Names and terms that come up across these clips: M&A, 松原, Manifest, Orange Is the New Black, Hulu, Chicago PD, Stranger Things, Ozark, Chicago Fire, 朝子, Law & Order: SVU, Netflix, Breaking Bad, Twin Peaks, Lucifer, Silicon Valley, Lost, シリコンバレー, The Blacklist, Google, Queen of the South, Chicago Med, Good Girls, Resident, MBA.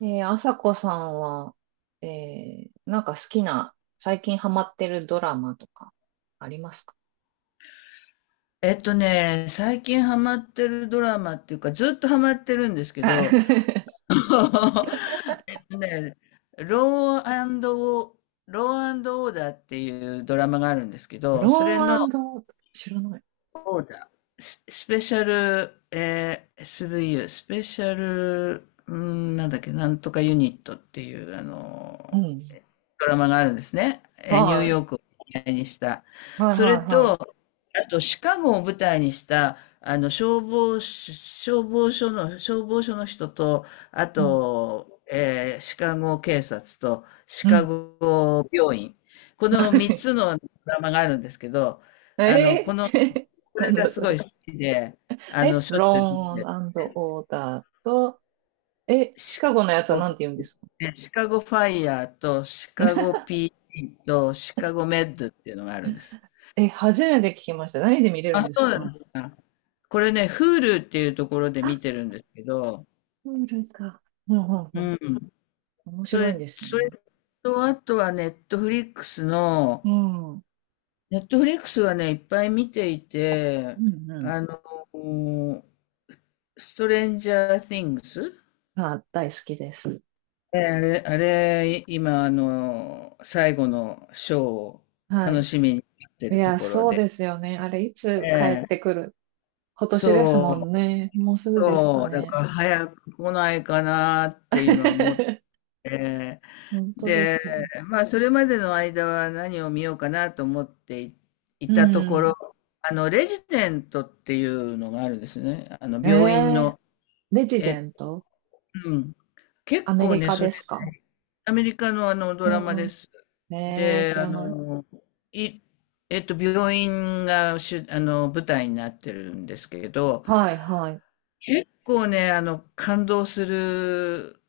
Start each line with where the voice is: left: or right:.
right: ねえー、朝子さんは、えなんか好きな、最近ハマってるドラマとか、ありますか？
left: 最近ハマってるドラマっていうか、ずっとハマってるんですけ
right: あ
left: ど、えっとね、ローアンドオー、ローアンドオーダーっていうドラマがあるんですけ ど、
right: ロ
left: それの
right: ーン知らない。
left: スペシャル、v スブイユースペシャル、うん、なんだっけ、なんとかユニットっていう、あ
right: う
left: の、
right: ん。
left: ドラマがあるんですね。ニュー
right: は
left: ヨークを舞台にした。
right: い。はいは
left: それ
right: い
left: と、
right: は
left: あと、シカゴを舞台にした、あの、消防署の人と、あ
right: い。うん。
left: と、シカゴ警察と、シ
right: う
left: カ
right: ん。
left: ゴ病院。この三 つのドラマがあるんですけど、あの、
right: えー、
left: こ
right: な
left: れ
right: ん
left: が
right: だ
left: す
right: そ
left: ごい
right: れ。
left: 好きで、あの、
right: え、
left: しょ
right: ロ
left: っ
right: ー
left: ちゅう見てる。
right: ンオーダーと、え、シ
left: シカ
right: カゴのやつはなん
left: ゴ、
right: て言うんですか？
left: ねシカゴファイヤーと、シカゴ p ーディーと、シカゴメッドっていうのがあるんです。
right: え、初めて聞きました。何で見れる
left: あ、
right: ん
left: そ
right: です
left: うなん
right: か？
left: ですか。これね、Hulu っていうところで
right: あ、
left: 見てるんですけど、
right: プールか。うんうんう
left: う
right: ん。
left: ん。
right: 面白いんです
left: そ
right: ね。
left: れと、あとはネットフリックスの、
right: うん。
left: ネットフリックスはね、いっぱい見ていて、
right: うんうん。
left: あの、ストレンジャー・ティングス
right: あ、大好きです。
left: えあれ、あれ、今、あの、最後のショーを
right: は
left: 楽
right: い。
left: しみにやって
right: い
left: ると
right: や、
left: ころ
right: そう
left: で。
right: ですよね。あれ、いつ帰
left: え
right: って
left: え、
right: くる？今年です
left: そ
right: もん
left: う、
right: ね。もうすぐですか
left: そう、だ
right: ね。
left: から早く来ないかなって今思って、
right: 本当で
left: で、
right: すよ。
left: まあ、それまでの間は何を見ようかなと思ってい、い
right: う
left: たとこ
right: ん。
left: ろ、あの、レジデントっていうのがあるんですね。あの、病院
right: えー、
left: の。
right: レジデ
left: え、
right: ント？
left: うん。結
right: アメ
left: 構
right: リ
left: ね、
right: カですか？
left: アメリカのあのドラマ
right: う
left: です。
right: ん。えー、
left: で、
right: 知
left: あ
right: らない。
left: の、い、病院が主、あの、舞台になってるんですけど、
right: はい、はい。
left: 結構ね、あの、感動する、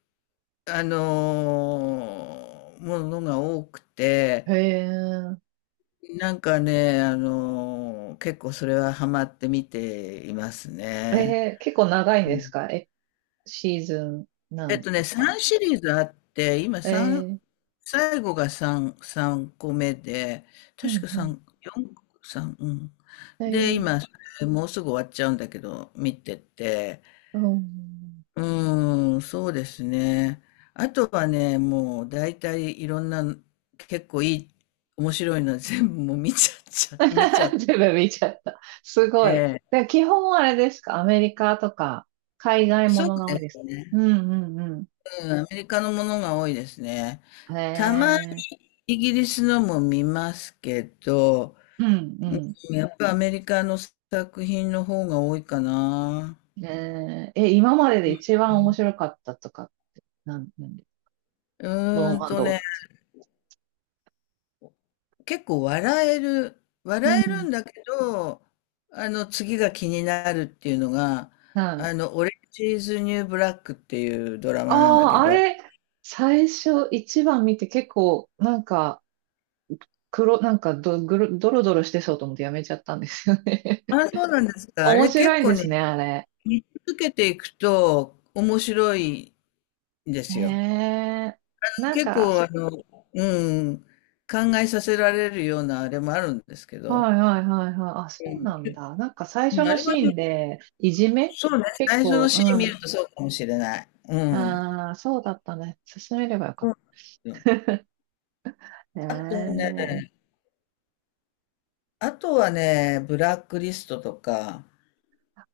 left: あの、ものが多くて、
right: ええ、え
left: なんかね、結構それはハマって見ていますね。
right: ー、結構長いん
left: う
right: です
left: ん、
right: か？え、シーズンなんとか。
left: 3シリーズあって、今
right: え
left: 3、
right: ー、
left: 最後が3、三個目で、
right: う
left: 確
right: ん、
left: か
right: うん。
left: 三4、三うん。で、
right: え
left: 今、
right: え、
left: それもうすぐ終わっちゃうんだけど、見てて、
right: うん。
left: うーん、そうですね。あとはね、もう大体いろんな、結構いい、面白いのは全部もう見ちゃ って。
right: 全部見ちゃった。すごい。
left: ええ、
right: で、基本あれですか、アメリカとか、海外も
left: そう
right: のが多
left: で
right: い
left: す
right: ですか？う
left: ね。
right: んうんう
left: うん、アメリカのものが多いですね。
right: ん。へ
left: たまに
right: え。
left: イギリスのも見ますけど、
right: うんう
left: やっぱアメリカの作品の方が多いかな。
right: ん。えー、え、今までで一番面白かったとか、なんで、
left: う
right: ロ
left: ーん
right: ーン
left: と
right: ドー
left: ね、
right: と、
left: 結構
right: う
left: 笑える
right: ん。
left: んだけど、あの、次が気になるっていうのが、
right: はい。
left: あの、オレンジーズ・ニュー・ブラックっていうドラマなんだ
right: あ
left: け
right: あ、あ
left: ど、
right: れ、最初一番見て結構、なんか、黒、なんかど、ぐる、ドロドロしてそうと思ってやめちゃったんですよね。
left: あ、そうなんですか。あ
right: 面
left: れ
right: 白
left: 結
right: いん
left: 構
right: ですね、
left: ね、
right: あれ。
left: 見続けていくと面白いんで
right: へ
left: すよ。
right: え。なん
left: 結
right: か、
left: 構、あの、うん、考えさせられるようなあれもあるんですけど、
right: はいはいはいはい。あ、そうなんだ。なんか最
left: う
right: 初
left: ん、あ
right: の
left: れは
right: シ
left: ね、
right: ーンで、いじめ
left: そうね、
right: 結
left: 最初の
right: 構、
left: シ
right: う
left: ーン見
right: ん。
left: るとそうかもしれない。うん。
right: ああ、そうだったね。進めればよか
left: そう
right: っ
left: なんですよ。
right: た
left: あと
right: ね。
left: ね、あとはね、ブラックリストとか、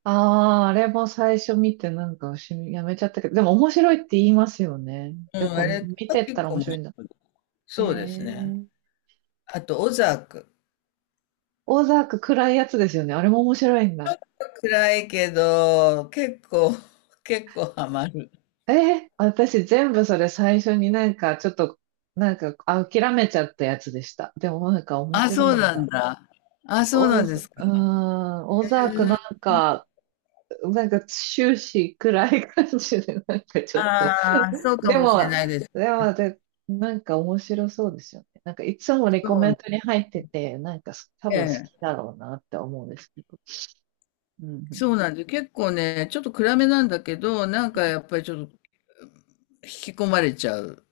right: ああ、あれも最初見てなんかしやめちゃったけど、でも面白いって言いますよね。
left: う
right: やっ
left: ん、
right: ぱ
left: あれ
right: 見
left: は
right: てっ
left: 結
right: たら
left: 構
right: 面
left: 面
right: 白いんだ。
left: 白い。
right: へ
left: そうですね。
right: え。
left: あと、オザーク。
right: オザーク暗いやつですよね。あれも面白いんだ。
left: 暗いけど、結構、結構ハマる。
right: えー、私全部それ最初になんかちょっと、なんかあ諦めちゃったやつでした。でもなんか面
left: あ、
right: 白
left: そう
right: いん
left: なん
right: だ。
left: だ。あ、そうなんですか。
right: オザークなんか、なんか終始暗い感じで、なんかちょっと、
left: ああー、そう か
right: で
left: もしれ
right: も、
left: ないです。
right: でもで、なんか面白そうですよね。なんかいつもレ
left: そ
right: コメ
left: う
right: ン
left: ね、
right: トに入ってて、なんか多
left: え
right: 分好
left: え、
right: きだろうなって思うんですけど。うんうん、
left: そうなんです。結構ね、ちょっと暗めなんだけど、なんかやっぱりちょっと引き込まれちゃう。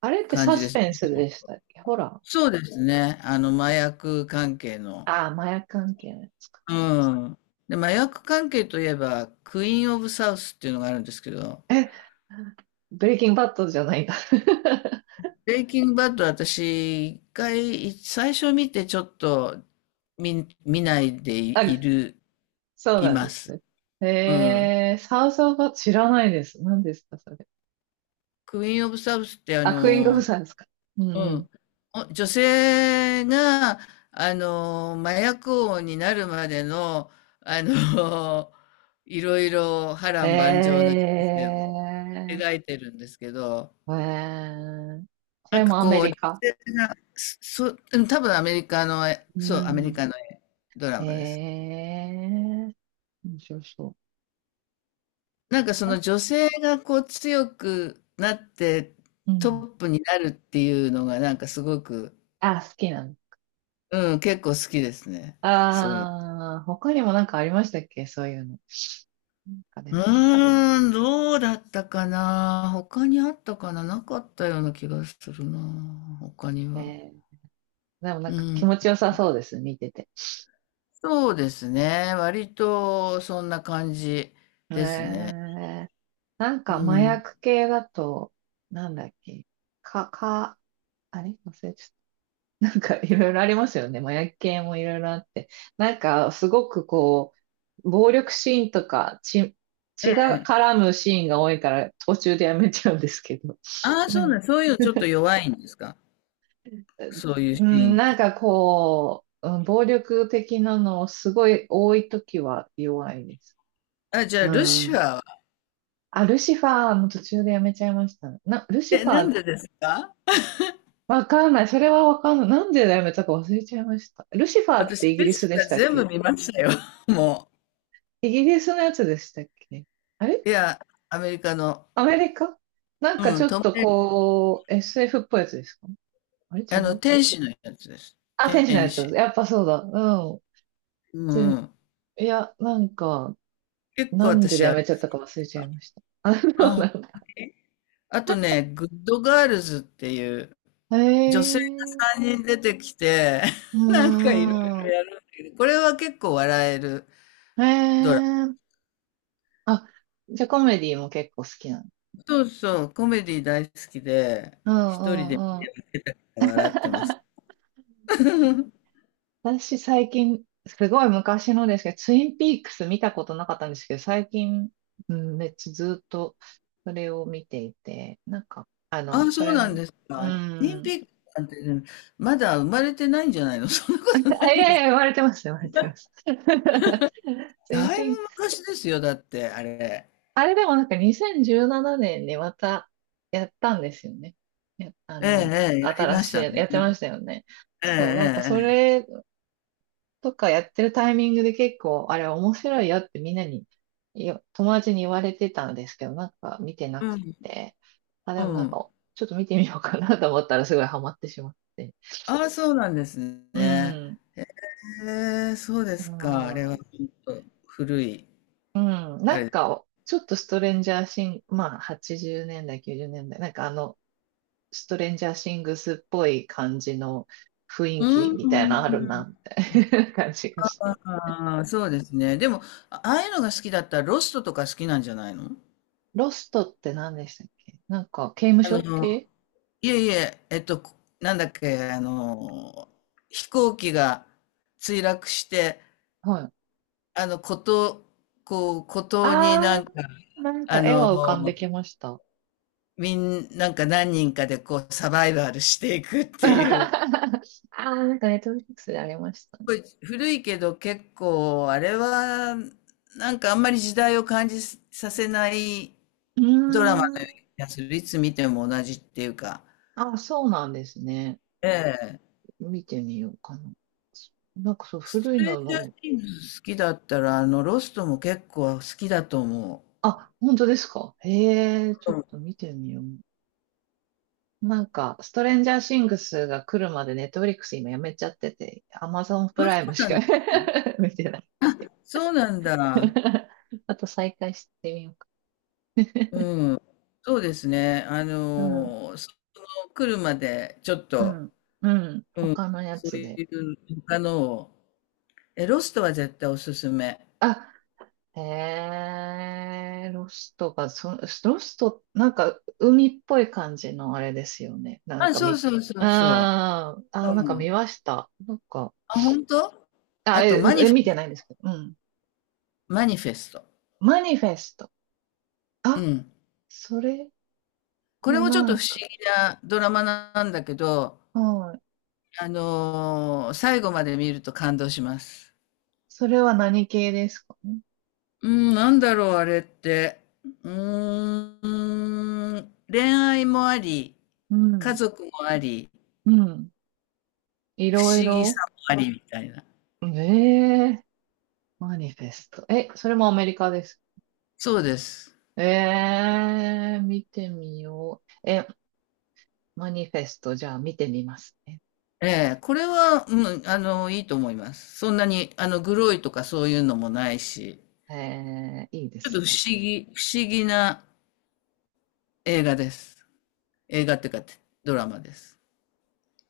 right: あれってサスペンスでしたっけ、ほら。
left: そうですね。あの、麻薬関係の。
right: ああ、麻薬関係のやつか。
left: うん。で、麻薬関係といえば、クイーン・オブ・サウスっていうのがあるんですけど、
right: え、ブレイキングバッドじゃないんだ。
left: ブレイキングバッド私、一回、最初見てちょっと見ないで
right: あ、そう
left: い
right: なんで
left: ま
right: す
left: す。
right: ね。
left: うん。
right: えー、サウスオブバッド知らないです。何ですか、それ。
left: クイーン・オブ・サウスってあ
right: あ、クイーン・ゴブ
left: の、
right: さんですか。う
left: う
right: ん
left: ん。女性が、あの、麻薬王になるまでの、あの、いろいろ波
right: うん。
left: 乱万丈な人生を
right: え
left: 描いてるんですけど、
right: ー、えー、そ
left: な
right: れ
left: んか
right: もアメ
left: こう、
right: リ
left: 女
right: カ。
left: 性が、うん、多分アメリカの、
right: う
left: そう、アメリ
right: ん。
left: カのドラマです。
right: えー、面白そう。
left: なんかそ
right: あ、
left: の女性がこう強くなって
right: う
left: ト
right: ん。
left: ップになるっていうのがなんかすごく、
right: あ、好きなの。
left: うん、結構好きですね。そういう。
right: あー、他にもなんかありましたっけ、そういうの。なんかで
left: う
right: も、
left: ーん、どうだったかな。他にあったかな。なかったような気がするな。他に
right: え
left: は。
right: ー、でもなん
left: う
right: か気
left: ん。
right: 持ちよさそうです、見てて。
left: そうですね。割とそんな感じ
right: え
left: ですね。
right: ー、なんか
left: う
right: 麻
left: ん。
right: 薬系だと、なんだっけ、か、か、あれ忘れちゃった。なんかいろいろありますよね。麻薬系もいろいろあって。なんかすごくこう、暴力シーンとか血、
left: え
right: 血が
left: え。
right: 絡むシーンが多いから途中でやめちゃうんですけど。
left: ああ、そう
right: 何
left: ね。そういうのちょっと 弱いんですか。そういう
right: う
left: シー
right: ん、
left: ンっ
right: な
left: て。
right: んかこう、うん、暴力的なのすごい多いときは弱いです。
left: あ、じゃあ、
right: う
left: ルシ
right: ん。
left: ファーは。
right: あ、ルシファーの途中でやめちゃいましたね。な、ルシ
left: え、
right: ファ
left: なん
right: ー、
left: でですか？
right: わかんない。それはわかんない。なんでやめたか忘れちゃいました。ルシファーっ
left: 私、
right: てイギ
left: ル
right: リス
left: シ
right: で
left: ファ
right: し
left: ー
right: たっ
left: 全部
right: け？
left: 見ましたよ。も
right: イギリスのやつでしたっけ？あれ
left: う。いや、アメリカの、
right: アメリカ、なんか
left: う
right: ち
left: ん、
right: ょっ
left: トム、
right: とこう、SF っぽいやつですか？あれ違
left: あの、
right: う？
left: 天使のやつです。
right: あ、天使のや
left: 天
right: つ。
left: 使。
right: やっぱそうだ。うん。
left: うんう
right: 全
left: ん。
right: いや、なんか、
left: 結構
right: なんで
left: 私あ
right: や
left: れ。
right: めちゃったか忘れちゃいました。あ、そう
left: あ、ほん
right: な
left: と
right: んだ。
left: に。あとね、グッドガールズっていう
right: へ
left: 女性が
right: えー、
left: 3人出てきて、
right: う
left: なんかいろい
right: ー
left: ろ
right: ん。
left: やる。これは結構笑える
right: へえ
left: ドラ
right: ー、あ、じゃあコメディも結構好きなの。
left: マ。そうそう、コメディ大好きで、
right: うん
left: 一人
right: う
left: で
right: んうん。
left: 笑ってます。
right: 私最近、すごい昔のですけど、ツインピークス見たことなかったんですけど、最近、うん、めっちゃずっとそれを見ていて、なんか、
left: あ、
right: そ
left: そう
right: れ
left: なん
right: も、
left: です
right: う
left: か。オリン
right: ん、
left: ピックなんてね、まだ生まれてないんじゃないの？ そんなことな
right: あ、い
left: い
right: や
left: で
right: いや、
left: す。
right: 言われてます、言われてます。ツイン
left: だ
right: ピ
left: いぶ
right: ークス。
left: 昔ですよ、だって、あれ。
right: あれでもなんか2017年にまたやったんですよね。やあ
left: ええ、
right: の、
left: ええ、やり
right: 新
left: まし
right: しい
left: た
right: や、
left: ね。
right: やってましたよね。
left: ええ、
right: そう、なんかそ
left: ええ、
right: れとかやってるタイミングで結構、あれ面白いよってみんなに、友達に言われてたんですけど、なんか見てなく
left: ええ、
right: て、あ、
left: う
right: でも
left: ん、う
right: なん
left: ん。
right: か、ちょっと見てみようかなと思ったらすごいハマってしまって。
left: ああ、そうなんです
right: う
left: ね。
right: ん。
left: へえ、そうで
right: あ
left: すか。あれは
right: ー、
left: ほんと古い、
right: うん。
left: あ
right: なん
left: れ。
right: か、ちょっとストレンジャーシング、まあ、80年代、90年代、なんかあの、ストレンジャーシングスっぽい感じの雰
left: う
right: 囲
left: ん
right: 気み
left: う
right: たい
left: ん
right: なのあ
left: う
right: るな、
left: ん。
right: みたいな 感じがして。
left: ああ、そうですね。でも、あああいうのが好きだったらロストとか好きなんじゃないの？
right: ロストって何でしたっけ、なんか、刑務
left: あ
right: 所
left: の、
right: 系？
left: いえいえ、なんだっけ、あの、飛行機が墜落して、
right: はい、
left: あの、孤島、こう、孤島にな
right: あ
left: んか、
right: ー、なんか
left: あ
right: 絵
left: の、
right: は浮かんできました。
left: なんか何人かでこう、サバイバルしていくっ
right: あ
left: ていう。
right: あ、なんかネットフリックスでありましたね。
left: ごい古いけど結構あれはなんかあんまり時代を感じさせない
right: うー
left: ドラマのような
right: ん。
left: 気がする。いつ見ても同じっていうか。
right: あ、そうなんですね。
left: ええ。
right: 見てみようかな。そなんかそう、
left: ス
right: 古い
left: トレ
right: の
left: ンジャー
right: の、
left: シングス好きだったらあのロストも結構好きだと思
right: あ、本当ですか。へえ、ちょっ
left: う。
right: と見てみよう。なんか、ストレンジャーシングスが来るまでネットフリックス今やめちゃってて、アマゾン
left: う
right: プ
left: ん、あ、そ
right: ライム
left: う
right: し
left: なん
right: か
left: だ。
right: 見てないんですけ
left: そうなん
right: ど。
left: だ。
right: あと再開してみようか。
left: うん。そうですね。あ
right: うん、
left: の、その来るまでちょっ
right: う
left: と、
right: ん、うん。
left: うん、
right: 他のや
left: そう
right: つで。
left: いう他のを。え、ロストは絶対おすすめ。
right: あ、へえ、ロストが、そ、ロスト、なんか、海っぽい感じのあれですよね。なん
left: あ、
right: か
left: そう
right: み、
left: そうそうそ
right: あーあー、なん
left: う。
right: か
left: うん。
right: 見ました。なんか、
left: あ、本当。
right: あ、
left: あと、
right: え、え見てないんですけど、うん。
left: マニフェスト。
right: マニフェスト。
left: う
right: あ、
left: ん。
right: それ
left: これ
right: も
left: もちょっ
right: な
left: と
right: ん
left: 不
right: か、
left: 思議なドラマなんだけど、
right: はい。
left: 最後まで見ると感動します。
right: それは何系ですかね。
left: うん、なんだろう、あれって。うーん、恋愛もあり、
right: う
left: 家
right: ん、
left: 族もあり、
right: うん。い
left: 不
right: ろい
left: 思議さ
right: ろ。
left: もありみたいな。
right: ええ、マニフェスト。え、それもアメリカです。
left: そうです。
right: ええ、見てみよう。え、マニフェスト、じゃあ見てみますね。
left: ええ、これは、うん、あの、いいと思います。そんなに、あの、グロいとかそういうのもないし。
right: えー、いいで
left: ちょっと
right: すね。
left: 不思議な映画です。映画っていうか、ドラマです。